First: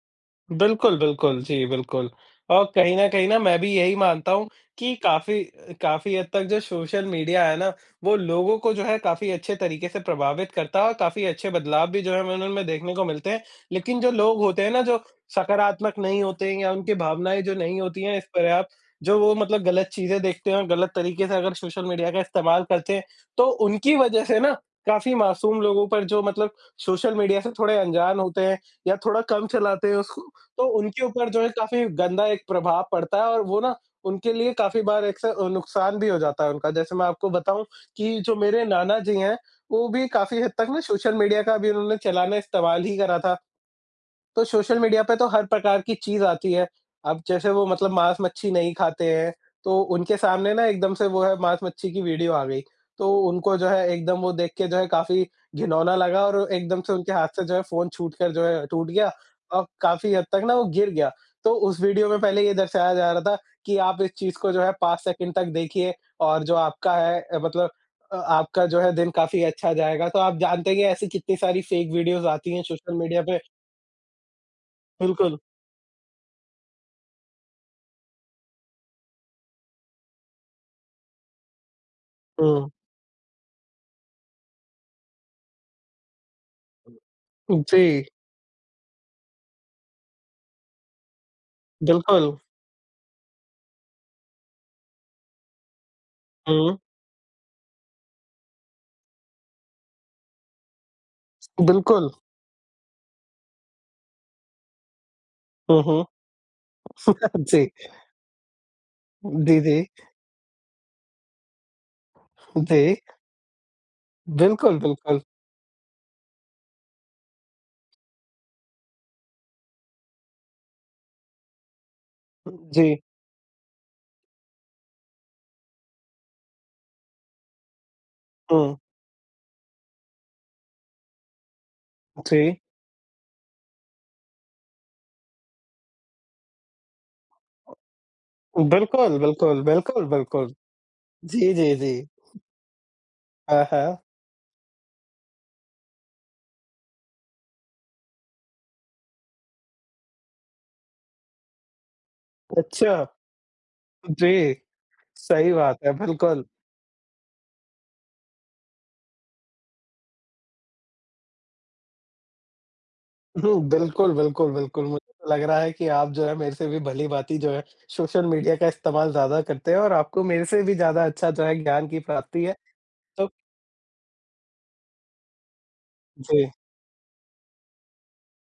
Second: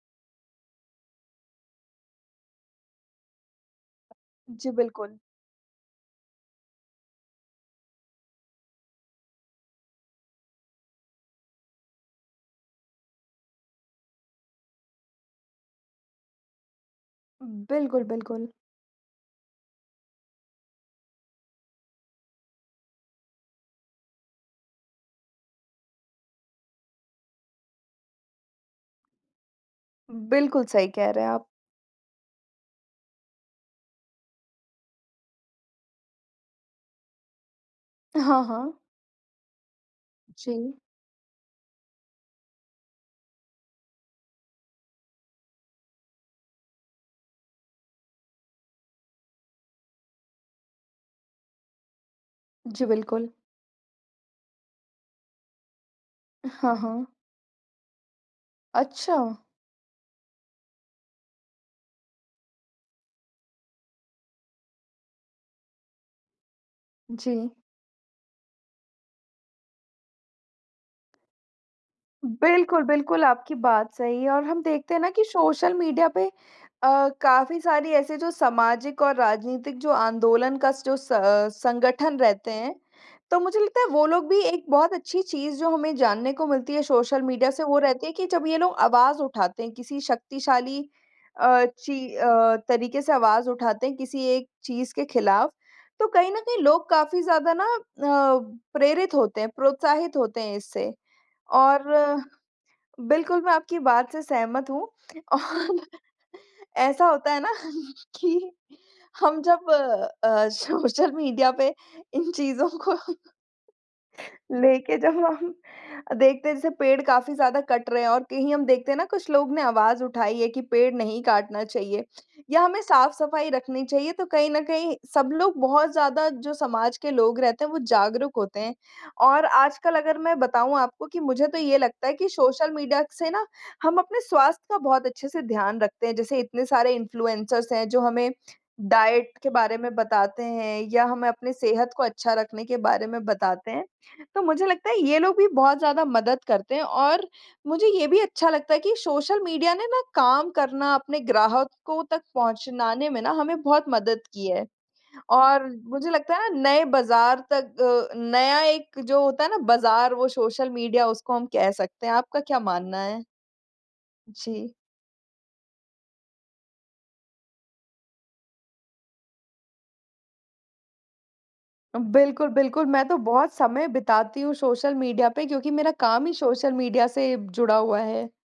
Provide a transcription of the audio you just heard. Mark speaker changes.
Speaker 1: बिल्कुल, बिल्कुल। जी, बिल्कुल। और कहीं न कहीं ना मैं भी यही मानता हूँ
Speaker 2: जी,
Speaker 1: कि
Speaker 2: बिल्कुल।
Speaker 1: काफ़ी काफ़ी हद तक जो सोशल मीडिया है ना वो लोगों को जो है काफ़ी अच्छे तरीके से प्रभावित करता है और काफ़ी अच्छे बदलाव भी जो हैं हमें उनमें देखने को मिलते हैं। लेकिन जो लोग होते हैं ना जो सकारात्मक नहीं होते हैं या उनकी भावनाएँ जो नहीं
Speaker 2: बिल्कुल,
Speaker 1: होती हैं इस
Speaker 2: बिल्कुल।
Speaker 1: पर्याप्त जो वो मतलब गलत चीज़ें देखते हैं और गलत तरीके से अगर सोशल मीडिया का इस्तेमाल करते हैं, तो उनकी वज़ह से ना, काफ़ी मासूम लोगों पर जो मतलब सोशल मीडिया से थोड़े अंजान होते हैं या थोड़ा कम चलाते हैं उसको
Speaker 2: बिल्कुल
Speaker 1: तो
Speaker 2: सही
Speaker 1: उनके
Speaker 2: कह रहे
Speaker 1: ऊपर
Speaker 2: हैं
Speaker 1: जो
Speaker 2: आप।
Speaker 1: है काफ़ी गन्दा एक प्रभाव पड़ता है और वो ना उनके लिए काफ़ी बार एक स नुकसान भी हो जाता है उनका। जैसे मैं आपको बताऊँ कि जो
Speaker 2: हाँ,
Speaker 1: मेरे
Speaker 2: हाँ।
Speaker 1: नाना जी हैं वो भी काफ़ी हद तक
Speaker 2: जी।
Speaker 1: ना सोशल मीडिया का भी उन्होंने चलाना इस्तेमाल ही करा था। तो सोशल मीडिया पे तो हर प्रकार की चीज़ आती है। अब जैसे वो मतलब माँस-मच्छी नहीं खाते हैं तो उनके सामने ना एकदम से वो है माँस-मच्छी की वीडियो आ गई।
Speaker 2: जी,
Speaker 1: तो
Speaker 2: बिल्कुल।
Speaker 1: उनको जो है एकदम वो देख के जो है काफ़ी घिनौना लगा और
Speaker 2: हाँ,
Speaker 1: एकदम से
Speaker 2: हाँ।
Speaker 1: उनके हाथ से जो है फ़ोन छूटकर जो है टूट गया,
Speaker 2: अच्छा।
Speaker 1: और काफ़ी हद तक ना वो गिर गया। तो उस वीडियो में पहले ये दर्शाया जा रहा था कि आप इस चीज़ को जो है 5 सेकंड तक देखिए और जो आपका है अ,
Speaker 2: जी।
Speaker 1: मतलब अ, आपका जो है दिन काफ़ी अच्छा जाएगा। तो आप जानते हैं कि ऐसी कितनी सारी फ़ेक वीडियोज़ आती हैं
Speaker 2: बिल्कुल,
Speaker 1: सोशल मीडिया
Speaker 2: बिल्कुल
Speaker 1: पे।
Speaker 2: आपकी बात सही है और हम देखते हैं ना कि
Speaker 1: बिल्कुल।
Speaker 2: सोशल मीडिया पे अ, काफ़ी सारी ऐसे जो सामाजिक और राजनीतिक जो आंदोलन का जो स संगठन रहते
Speaker 1: हुँ।
Speaker 2: हैं तो मुझे लगता है वो लोग भी एक बहुत अच्छी चीज़ जो हमें जानने को मिलती है सोशल मीडिया से वो रहते
Speaker 1: जी।
Speaker 2: हैं कि जब ये लोग आवाज़ उठाते हैं किसी शक्तिशाली अ, ची
Speaker 1: बिल्कुल।
Speaker 2: अ, तरीके से आवाज़ उठाते हैं किसी एक चीज़ के खिलाफ तो कहीं न कहीं
Speaker 1: हुँ।
Speaker 2: लोग काफ़ी ज़्यादा ना अ, प्रेरित होते हैं प्रोत्साहित होते हैं इससे। और
Speaker 1: बिल्कुल।
Speaker 2: बिल्कुल मैं आपकी बात से सहमत हूँ। और
Speaker 1: हुँ, हुँ।
Speaker 2: ऐसा होता है ना
Speaker 1: जी।
Speaker 2: कि हम जब
Speaker 1: दीदी।
Speaker 2: अ, सोशल मीडिया पे इन चीज़ों को
Speaker 1: देख। बिल्कुल,
Speaker 2: लेके जब
Speaker 1: बिल्कुल।
Speaker 2: अब हम देखते हैं जैसे पेड़ काफ़ी ज़्यादा कट रहे हैं और कहीं हम देखते हैं ना कुछ लोग ने आवाज़ उठाई है कि पेड़ नहीं काटना चाहिए। या हमें
Speaker 1: जी।
Speaker 2: साफ-सफाई रखनी चाहिए तो कहीं न कहीं सब लोग बहुत ज़्यादा जो समाज के लोग रहते हैं वो जागरूक होते हैं।
Speaker 1: हुँ।
Speaker 2: और आजकल अगर मैं बताऊँ आपको कि मुझे तो ये लगता है कि
Speaker 1: जी।
Speaker 2: सोशल मीडिया से ना हम अपने स्वास्थ्य का बहुत अच्छे से ध्यान रखते हैं जैसे इतने सारे इन्फ्लुएंसर्स हैं जो हमें
Speaker 1: बिल्कुल,
Speaker 2: डाइट के
Speaker 1: बिल्कुल,
Speaker 2: बारे में
Speaker 1: बिल्कुल,
Speaker 2: बताते
Speaker 1: बिल्कुल।
Speaker 2: हैं या हमें अपनी
Speaker 1: जी, जी,
Speaker 2: सेहत
Speaker 1: जी।
Speaker 2: को अच्छा रखने के बारे में
Speaker 1: हाँ,
Speaker 2: बताते हैं।
Speaker 1: हाँ।
Speaker 2: तो मुझे लगता है ये लोग भी बहुत ज़्यादा मदद करते हैं और, मुझे ये भी अच्छा लगता है कि सोशल मीडिया ने ना काम करना अपने ग्राहकों तक
Speaker 1: अच्छा।
Speaker 2: पहुँचाने में ना हमें बहुत मदद की
Speaker 1: जी।
Speaker 2: है।
Speaker 1: सही
Speaker 2: और
Speaker 1: बात है,
Speaker 2: मुझे लगता
Speaker 1: बिल्कुल।
Speaker 2: है ना नए बाज़ार तक अ, नया एक जो होता है ना बाज़ार वो सोशल मीडिया उसको हम कह सकते हैं। आपका क्या मानना है?
Speaker 1: बिल्कुल, बिल्कुल,
Speaker 2: जी।
Speaker 1: बिल्कुल। मुझे तो लग रहा है कि आप जो है मेरे से भी भली-भांति जो है सोशल मीडिया का इस्तेमाल ज़्यादा करते हैं और आपको मेरे से भी ज़्यादा अच्छा जो है ज्ञान की प्राप्ति
Speaker 2: बिल्कुल,
Speaker 1: है,
Speaker 2: बिल्कुल। मैं तो
Speaker 1: तो
Speaker 2: बहुत समय बिताती हूँ सोशल मीडिया पे क्योंकि मेरा काम ही
Speaker 1: जी।
Speaker 2: सोशल मीडिया से जुड़ा हुआ है।